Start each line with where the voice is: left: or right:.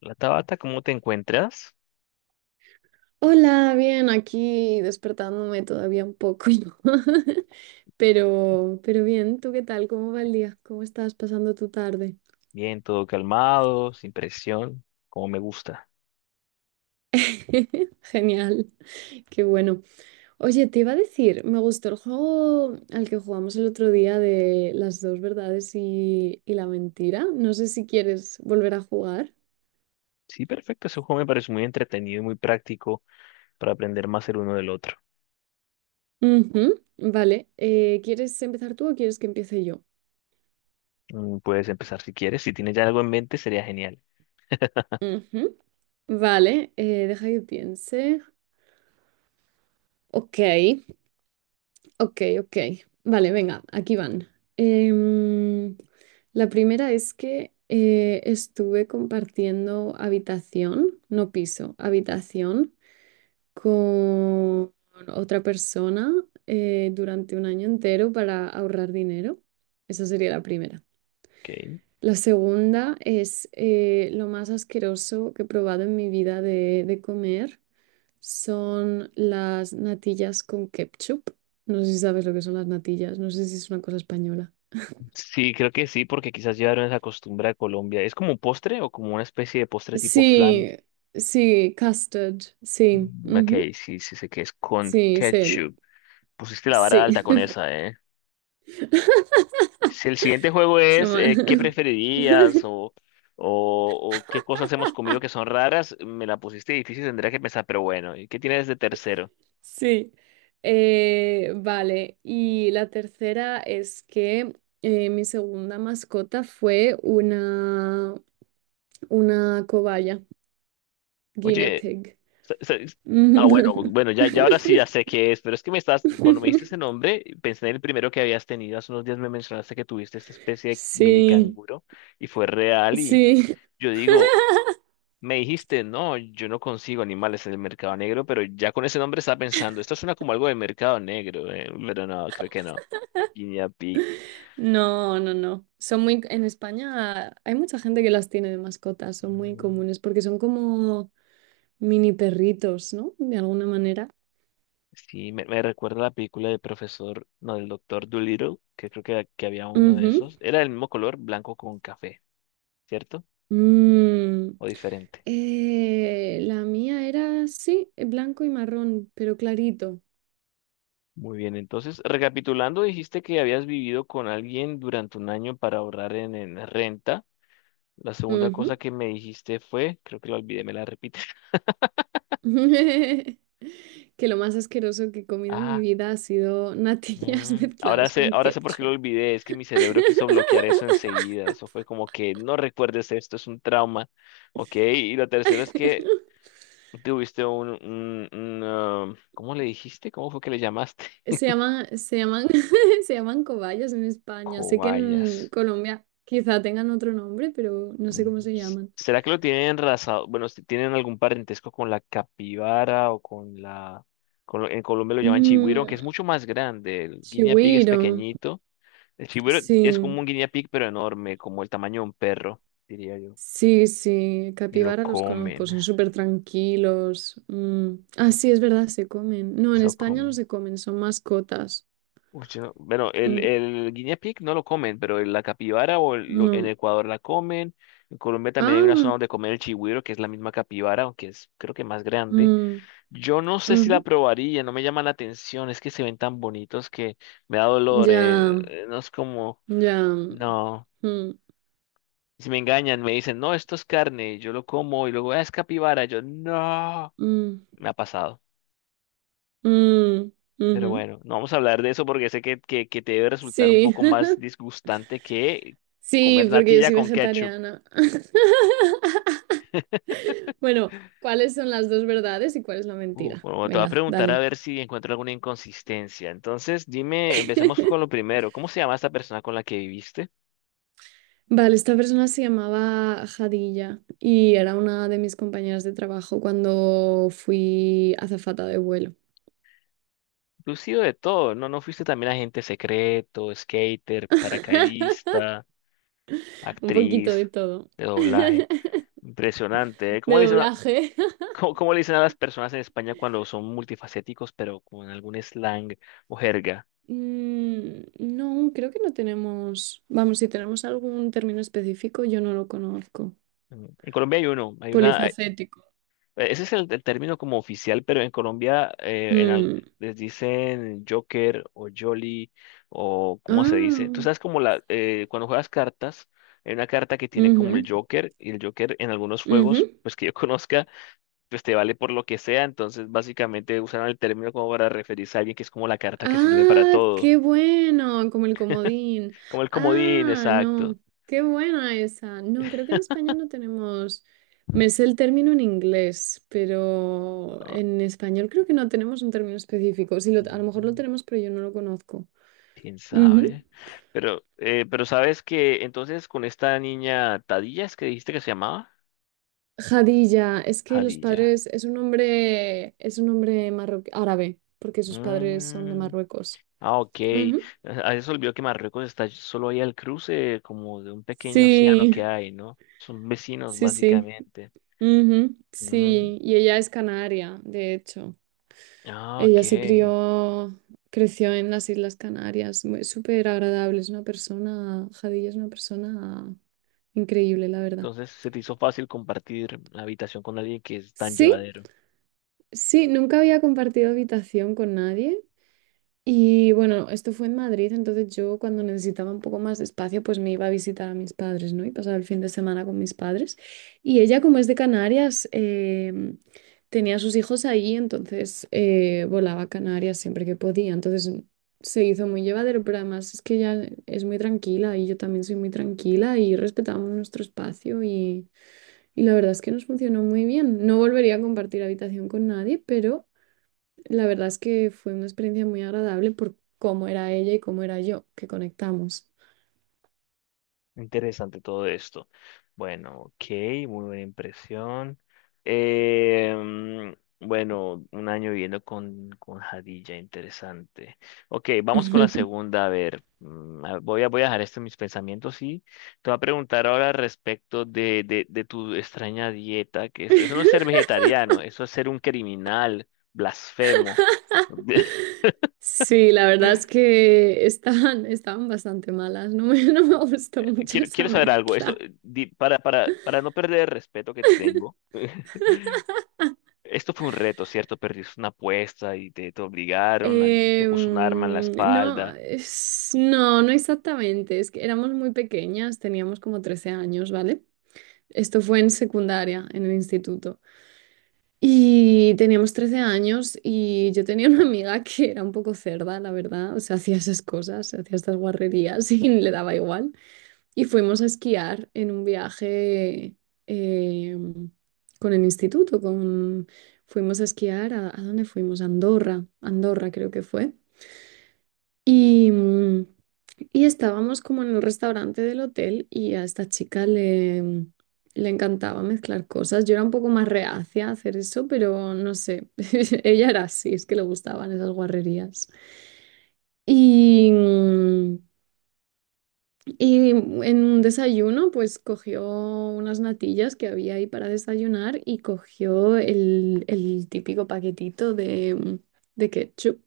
left: La Tabata, ¿cómo te encuentras?
right: Hola, bien, aquí despertándome todavía un poco, ¿no? Pero bien, ¿tú qué tal? ¿Cómo va el día? ¿Cómo estás pasando tu tarde?
left: Bien, todo calmado, sin presión, como me gusta.
right: Genial, qué bueno. Oye, te iba a decir, me gustó el juego al que jugamos el otro día de las dos verdades y la mentira. No sé si quieres volver a jugar.
left: Sí, perfecto, ese juego me parece muy entretenido y muy práctico para aprender más el uno del otro.
right: Ujú. Vale, ¿quieres empezar tú o quieres que empiece yo?
left: Puedes empezar si quieres, si tienes ya algo en mente sería genial.
right: Ujú. Vale, deja que piense. Ok. Ok, ok. Vale, venga, aquí van. Em, la primera es que estuve compartiendo habitación, no piso, habitación con otra persona durante un año entero para ahorrar dinero. Esa sería la primera.
left: Ok.
right: La segunda es lo más asqueroso que he probado en mi vida de comer son las natillas con ketchup. No sé si sabes lo que son las natillas, no sé si es una cosa española.
left: Sí, creo que sí, porque quizás llevaron esa costumbre a Colombia. ¿Es como un postre o como una especie de postre tipo flan?
right: Sí, sí, custard, sí,
left: Ok,
right: ujú.
left: sí sé que es con
right: Sí, sí,
left: ketchup. Pusiste la vara
right: sí,
left: alta con esa, ¿eh? Si el siguiente juego
right: es lo
left: es
right: más.
left: ¿qué preferirías? O ¿qué cosas hemos comido que son raras? Me la pusiste difícil, tendría que pensar, pero bueno, ¿y qué tienes de tercero?
right: Sí. Vale. Y la tercera es que mi segunda mascota fue una cobaya, guinea
left: Oye,
right: pig.
left: sa- sa- bueno, bueno, ya ahora sí ya sé qué es, pero es que me estás, cuando me diste ese nombre, pensé en el primero que habías tenido. Hace unos días me mencionaste que tuviste esta especie de mini
right: Sí.
left: canguro y fue real y
right: Sí,
left: yo digo... Me dijiste, no, yo no consigo animales en el mercado negro, pero ya con ese nombre estaba pensando, esto suena como algo de mercado negro, pero no, creo que no. Guinea Pig.
right: no, no, no. Son muy, en España hay mucha gente que las tiene de mascotas, son muy
left: Mm,
right: comunes porque son como mini perritos, ¿no? De alguna manera.
left: Sí, me recuerda a la película del profesor, no, del doctor Dolittle, que creo que había uno de
right: Ujú.
left: esos. Era del mismo color, blanco con café, ¿cierto?
right: Mm.
left: ¿O diferente?
right: La mía era, sí, blanco y marrón, pero clarito.
left: Muy bien, entonces, recapitulando, dijiste que habías vivido con alguien durante un año para ahorrar en renta. La segunda cosa
right: Ujú.
left: que me dijiste fue, creo que la olvidé, me la repites.
right: Que lo más asqueroso que he comido en mi
left: Ah.
right: vida ha sido natillas mezcladas con
left: Ahora sé por qué lo
right: ketchup.
left: olvidé, es que mi cerebro quiso bloquear eso enseguida, eso fue como que no recuerdes esto, es un trauma, ¿ok? Y lo tercero es que tuviste ¿cómo le dijiste? ¿Cómo fue que le llamaste?
right: Se llaman, se llaman, se llaman cobayas en España. Sé que en
left: Cobayas.
right: Colombia quizá tengan otro nombre, pero no sé
left: Mm,
right: cómo se llaman.
left: ¿Será que lo tienen raza- Bueno, si ¿tienen algún parentesco con la capibara o con la... en Colombia lo llaman chigüiro, aunque es
right: Mm,
left: mucho más grande, el guinea pig es
right: chigüiro.
left: pequeñito. El chiburo es como
right: Sí,
left: un guinea pig, pero enorme, como el tamaño de un perro, diría yo.
right: sí, sí.
left: Y lo
right: Capibara los conozco,
left: comen,
right: son súper tranquilos. Mm. Ah, sí, es verdad, se comen. No, en
left: se lo
right: España no
left: comen.
right: se comen, son mascotas.
left: Uy, yo no... Bueno,
right: Mm,
left: el guinea pig no lo comen, pero la capibara en
right: no.
left: Ecuador la comen. En Colombia también hay una
right: Ah,
left: zona donde comen el chigüiro, que es la misma capibara, aunque es creo que más grande.
right: mm,
left: Yo no sé si la
right: ujú.
left: probaría, no me llama la atención, es que se ven tan bonitos que me da dolor,
right: Ya,
left: no es como,
right: ya.
left: no.
right: Mm,
left: Si me engañan, me dicen, no, esto es carne, y yo lo como, y luego, "Ah, es capibara", yo, no.
right: mm,
left: Me ha pasado.
right: mm,
left: Pero
right: ujú.
left: bueno, no vamos a hablar de eso porque sé que te debe resultar un
right: Sí.
left: poco más disgustante que
right: Sí,
left: comer
right: porque yo
left: natilla
right: soy
left: con ketchup.
right: vegetariana. Bueno, ¿cuáles son las dos verdades y cuál es la
left: Uf,
right: mentira?
left: bueno, te voy a
right: Venga,
left: preguntar a
right: dale.
left: ver si encuentro alguna inconsistencia. Entonces, dime, empecemos con lo primero. ¿Cómo se llama esta persona con la que viviste?
right: Vale, esta persona se llamaba Jadilla y era una de mis compañeras de trabajo cuando fui azafata de vuelo.
left: Tú has sido de todo, ¿no? ¿No fuiste también agente secreto, skater, paracaidista,
right: Un poquito
left: actriz
right: de todo,
left: de doblaje? Impresionante, ¿eh?
right: de doblaje.
left: ¿Cómo, cómo le dicen a las personas en España cuando son multifacéticos, pero con algún slang o jerga?
right: Mm, no, creo que no tenemos, vamos, si tenemos algún término específico, yo no lo conozco.
left: En Colombia hay uno, hay...
right: Polifacético.
left: ese es el término como oficial, pero en Colombia
right: Mm.
left: les dicen Joker o Jolly o cómo se dice. Tú
right: Ah,
left: sabes como la, cuando juegas cartas, hay una carta que tiene como el
right: ujú,
left: Joker y el Joker en algunos
right: ujú.
left: juegos, pues que yo conozca, pues te vale por lo que sea, entonces básicamente usaron el término como para referirse a alguien que es como la carta que sirve para
right: Ah,
left: todo,
right: qué bueno, como el comodín.
left: como el comodín,
right: Ah,
left: exacto.
right: no, qué buena esa. No, creo que en España no tenemos, me sé el término en inglés, pero
left: Ah,
right: en español creo que no tenemos un término específico. Sí, lo- a lo
left: ujú,
right: mejor lo tenemos, pero yo no lo conozco.
left: quién
right: Ujú.
left: sabe. Pero sabes que entonces con esta niña Tadilla, ¿es que dijiste que se llamaba?
right: Jadilla, es que los
left: Jadilla.
right: padres, es un hombre marroquí, árabe, porque sus padres son de
left: Mm,
right: Marruecos.
left: ah, ok.
right: Ujú.
left: A eso olvidó que Marruecos está solo ahí al cruce, como de un pequeño océano
right: Sí,
left: que hay, ¿no? Son vecinos,
right: sí, sí.
left: básicamente.
right: Ujú.
left: Mm,
right: Sí, y ella es canaria, de hecho.
left: ah, ok.
right: Ella se crió, creció en las Islas Canarias, muy- súper agradable, es una persona, Jadilla es una persona increíble, la verdad.
left: Entonces se te hizo fácil compartir habitación con alguien que es tan
right: Sí,
left: llevadero.
right: sí, nunca había compartido habitación con nadie. Y bueno, esto fue en Madrid, entonces yo cuando necesitaba un poco más de espacio, pues me iba a visitar a mis padres, ¿no? Y pasaba el fin de semana con mis padres. Y ella, como es de Canarias, tenía a sus hijos ahí, entonces volaba a Canarias siempre que podía. Entonces se hizo muy llevadero, pero además es que ella es muy tranquila y yo también soy muy tranquila y respetamos nuestro espacio y la verdad es que nos funcionó muy bien. No volvería a compartir habitación con nadie, pero la verdad es que fue una experiencia muy agradable por cómo era ella y cómo era yo, que conectamos.
left: Interesante todo esto. Bueno, ok, muy buena impresión. Eh, mm, bueno, un año viviendo con Jadilla, interesante. Ok, vamos con la segunda. A ver, voy a dejar esto en mis pensamientos y te voy a preguntar ahora respecto de tu extraña dieta, que eso no es ser vegetariano, eso es ser un criminal, blasfemo.
right: Sí, la verdad es que estaban bastante malas, no me, no me gustó mucho esa
left: Quiero saber algo, esto,
right: mezcla.
left: para no perder el respeto que te tengo. Esto fue un reto, ¿cierto? Perdiste una apuesta y te obligaron, alguien te puso un arma en la
right: No,
left: espalda.
right: no, no exactamente, es que éramos muy pequeñas, teníamos como 13 años, ¿vale? Esto fue en secundaria, en el instituto. Y teníamos 13 años y yo tenía una amiga que era un poco cerda, la verdad. O sea, hacía esas cosas, hacía estas guarrerías y le daba igual. Y fuimos a esquiar en un viaje eh, con el instituto. Con... Fuimos a esquiar ¿a dónde fuimos? A Andorra, Andorra creo que fue. Y, mm, y estábamos como en el restaurante del hotel y a esta chica le encantaba mezclar cosas. Yo era un poco más reacia a hacer eso, pero no sé, ella era así, es que le gustaban esas guarrerías. Y, mm, y en un desayuno, pues cogió unas natillas que había ahí para desayunar y cogió el típico paquetito de, de ketchup.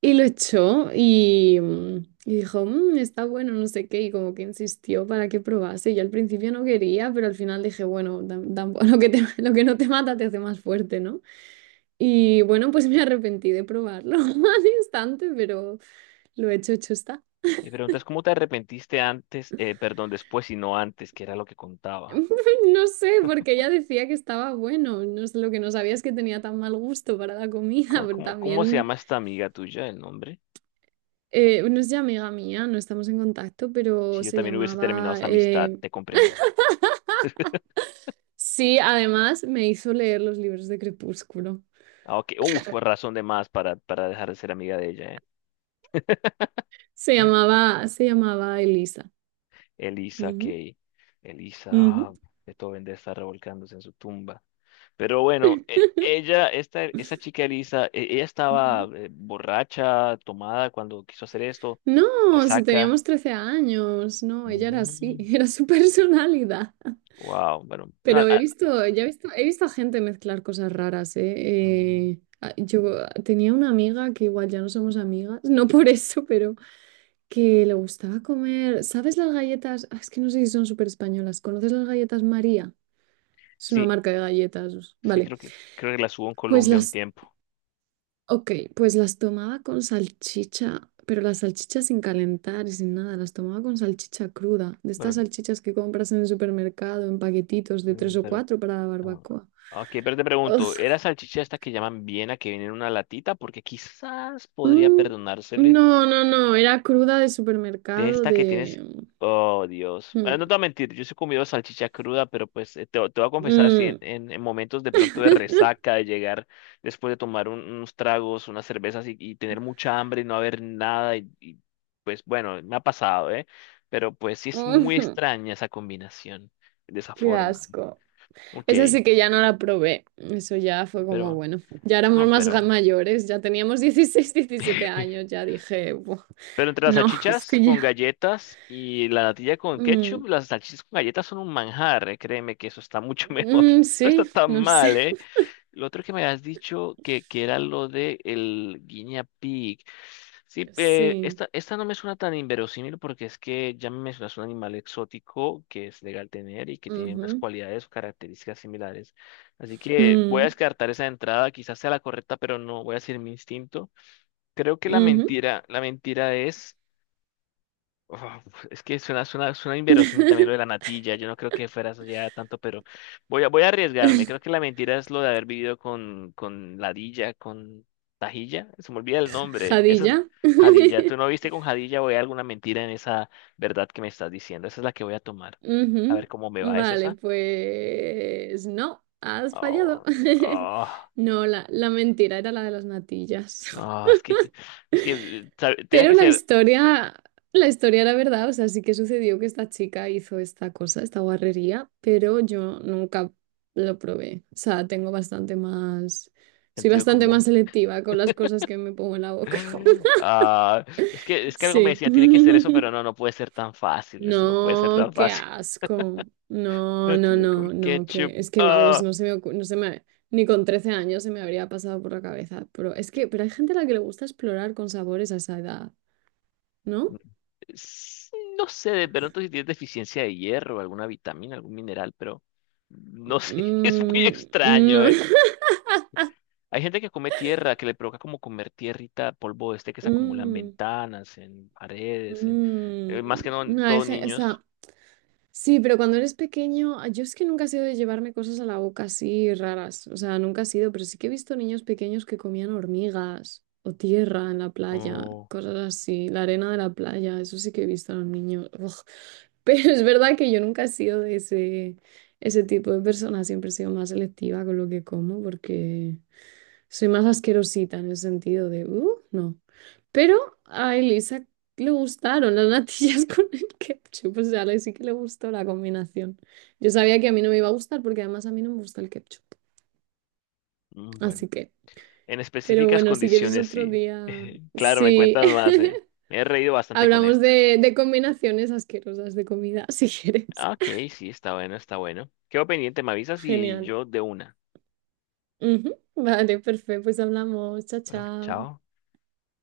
right: Y lo echó y dijo, "Mm, está bueno, no sé qué", y como que insistió para que probase. Yo al principio no quería, pero al final dije, bueno, tampoco, lo que lo que no te mata te hace más fuerte, ¿no? Y bueno, pues me arrepentí de probarlo al instante, pero lo hecho, hecho está.
left: Mi pregunta es, ¿cómo te arrepentiste antes, perdón, después y no antes, que era lo que contaba?
right: No sé, porque ella decía que estaba bueno. No sé, lo que no sabía es que tenía tan mal gusto para la comida, pero
left: ¿Cómo se
right: también,
left: llama esta amiga tuya, el nombre?
right: no es ya amiga mía, no estamos en contacto, pero
left: Si yo
right: se
left: también hubiese terminado
right: llamaba
left: esa amistad, te comprendo.
right: Sí, además me hizo leer los libros de Crepúsculo.
left: Ah, ok, fue razón de más para dejar de ser amiga de ella.
right: Se llamaba Elisa.
left: Elisa
right: Ujú,
left: que Elisa,
right: ujú,
left: ah, Beethoven debe estar revolcándose en su tumba. Pero bueno, ella, esta chica Elisa, ella estaba
right: ujú.
left: borracha, tomada cuando quiso hacer esto,
right: No, si
left: resaca.
right: teníamos 13 años, no, ella era así,
left: Mm,
right: era su personalidad.
left: wow, bueno, bueno,
right: Pero he visto, ya he visto a gente mezclar cosas raras, ¿eh?
left: mm,
right: Yo tenía una amiga que igual ya no somos amigas, no por eso, pero que le gustaba comer, ¿sabes las galletas? Ah, es que no sé si son súper españolas. ¿Conoces las galletas María? Es una
left: sí,
right: marca de galletas, vale.
left: creo que la subo en
right: Pues
left: Colombia un
right: las,
left: tiempo.
right: ok, pues las tomaba con salchicha, pero las salchichas sin calentar y sin nada, las tomaba con salchicha cruda, de estas
left: Bueno,
right: salchichas que compras en el supermercado en paquetitos de
left: mm,
right: tres o
left: pero,
right: cuatro para la barbacoa.
left: ok, pero te
right: Ugh.
left: pregunto, ¿era salchicha esta que llaman Viena que viene en una latita? Porque quizás podría
right: Mm,
left: perdonársele.
right: no, no, no, era cruda de
left: De
right: supermercado
left: esta que tienes.
right: de...
left: Oh, Dios. Bueno,
right: Mm,
left: no te voy a mentir, yo sí he comido salchicha cruda, pero pues te voy a confesar, si
right: mm,
left: en momentos de pronto de resaca, de llegar después de tomar unos tragos, unas cervezas y tener mucha hambre y no haber nada, pues bueno, me ha pasado, ¿eh? Pero pues sí es muy
right: mm.
left: extraña esa combinación de esa
right: Qué
left: forma.
right: asco.
left: Ok,
right: Esa sí que ya no la probé. Eso ya fue como,
left: pero
right: bueno, ya éramos
left: no,
right: más
left: pero.
right: mayores, ya teníamos 16 17 años, ya dije, "Buah,
left: Pero entre las
right: no",
left: salchichas
right: estoy.
left: con galletas y la natilla con
right: Mm,
left: ketchup, las salchichas con galletas son un manjar, eh. Créeme que eso está mucho mejor.
right: mm,
left: No está
right: sí,
left: tan
right: no
left: mal,
right: sé.
left: ¿eh? Lo otro que me has dicho que era lo de el guinea pig. Sí,
right: Sí.
left: esta no me suena tan inverosímil porque es que ya me mencionas un animal exótico que es legal tener y que tiene unas
right: Ujú.
left: cualidades o características similares. Así que voy a
right: Mm,
left: descartar esa entrada, quizás sea la correcta, pero no voy a seguir mi instinto. Creo que
right: ujú.
left: la mentira es. Uf, es que suena, suena inverosímil también lo de la natilla. Yo no creo que fueras allá tanto, pero voy a arriesgarme. Creo que la mentira es lo de haber vivido con Ladilla, con Tajilla. Se me olvida el nombre. Esa es
right: Jadilla.
left: Jadilla. ¿Tú no viste con Jadilla o hay alguna mentira en esa verdad que me estás diciendo? Esa es la que voy a tomar. A ver
right: Ujú.
left: cómo me va. ¿Es
right: Vale,
left: esa?
right: pues no, has fallado.
left: Oh, oh,
right: No, la mentira era la de las natillas.
left: oh, tenía
right: Pero
left: que
right: la
left: ser
right: historia, la historia era verdad, o sea, sí que sucedió que esta chica hizo esta cosa, esta guarrería, pero yo nunca lo probé. O sea, tengo bastante más, soy
left: sentido
right: bastante más
left: común.
right: selectiva con las cosas que me pongo en la boca.
left: Ah, es que algo me
right: Sí.
left: decía, tiene que ser eso, pero no, no puede ser tan fácil. Eso no puede ser
right: No,
left: tan
right: qué
left: fácil.
right: asco. No, no,
left: Natilla con
right: no, no,
left: ketchup.
right: que es que vamos, no se me ni con 13 años se me habría pasado por la cabeza, pero es que pero hay gente a la que le gusta explorar con sabores a esa edad, ¿no?
left: S- no sé, de pronto si tienes deficiencia de hierro, alguna vitamina, algún mineral, pero no sé, es muy
right: Mm,
left: extraño,
right: no.
left: ¿eh? Hay gente que come tierra, que le provoca como comer tierrita, polvo este que se acumula en
right: Mm,
left: ventanas, en paredes, en más
right: mm.
left: que no,
right: No,
left: todo
right: o
left: niños.
right: sea, sí, pero cuando eres pequeño, ah, yo es que nunca he sido de llevarme cosas a la boca así raras. O sea, nunca he sido, pero sí que he visto niños pequeños que comían hormigas o tierra en la playa,
left: Oh,
right: cosas así, la arena de la playa, eso sí que he visto a los niños. Ugh. Pero es verdad que yo nunca he sido de ese tipo de persona, siempre he sido más selectiva con lo que como porque... Soy más asquerosita en el sentido de, no. Pero a Elisa le gustaron las natillas con el ketchup, o sea, a sí que le gustó la combinación. Yo sabía que a mí no me iba a gustar porque además a mí no me gusta el ketchup.
left: mm, bueno.
right: Así que,
left: En
right: pero
left: específicas
right: bueno, si quieres
left: condiciones,
right: otro
left: sí.
right: día,
left: Claro, me
right: sí.
left: cuentas más, eh. Me he reído bastante con
right: Hablamos
left: esta.
right: de combinaciones asquerosas de comida, si quieres.
left: Ah, ok, sí, está bueno, está bueno. Quedo pendiente, me avisas y
right: Genial.
left: yo de una.
right: Ujú. Vale, perfecto, pues hablamos. Chao,
left: Bueno,
right: chao.
left: chao.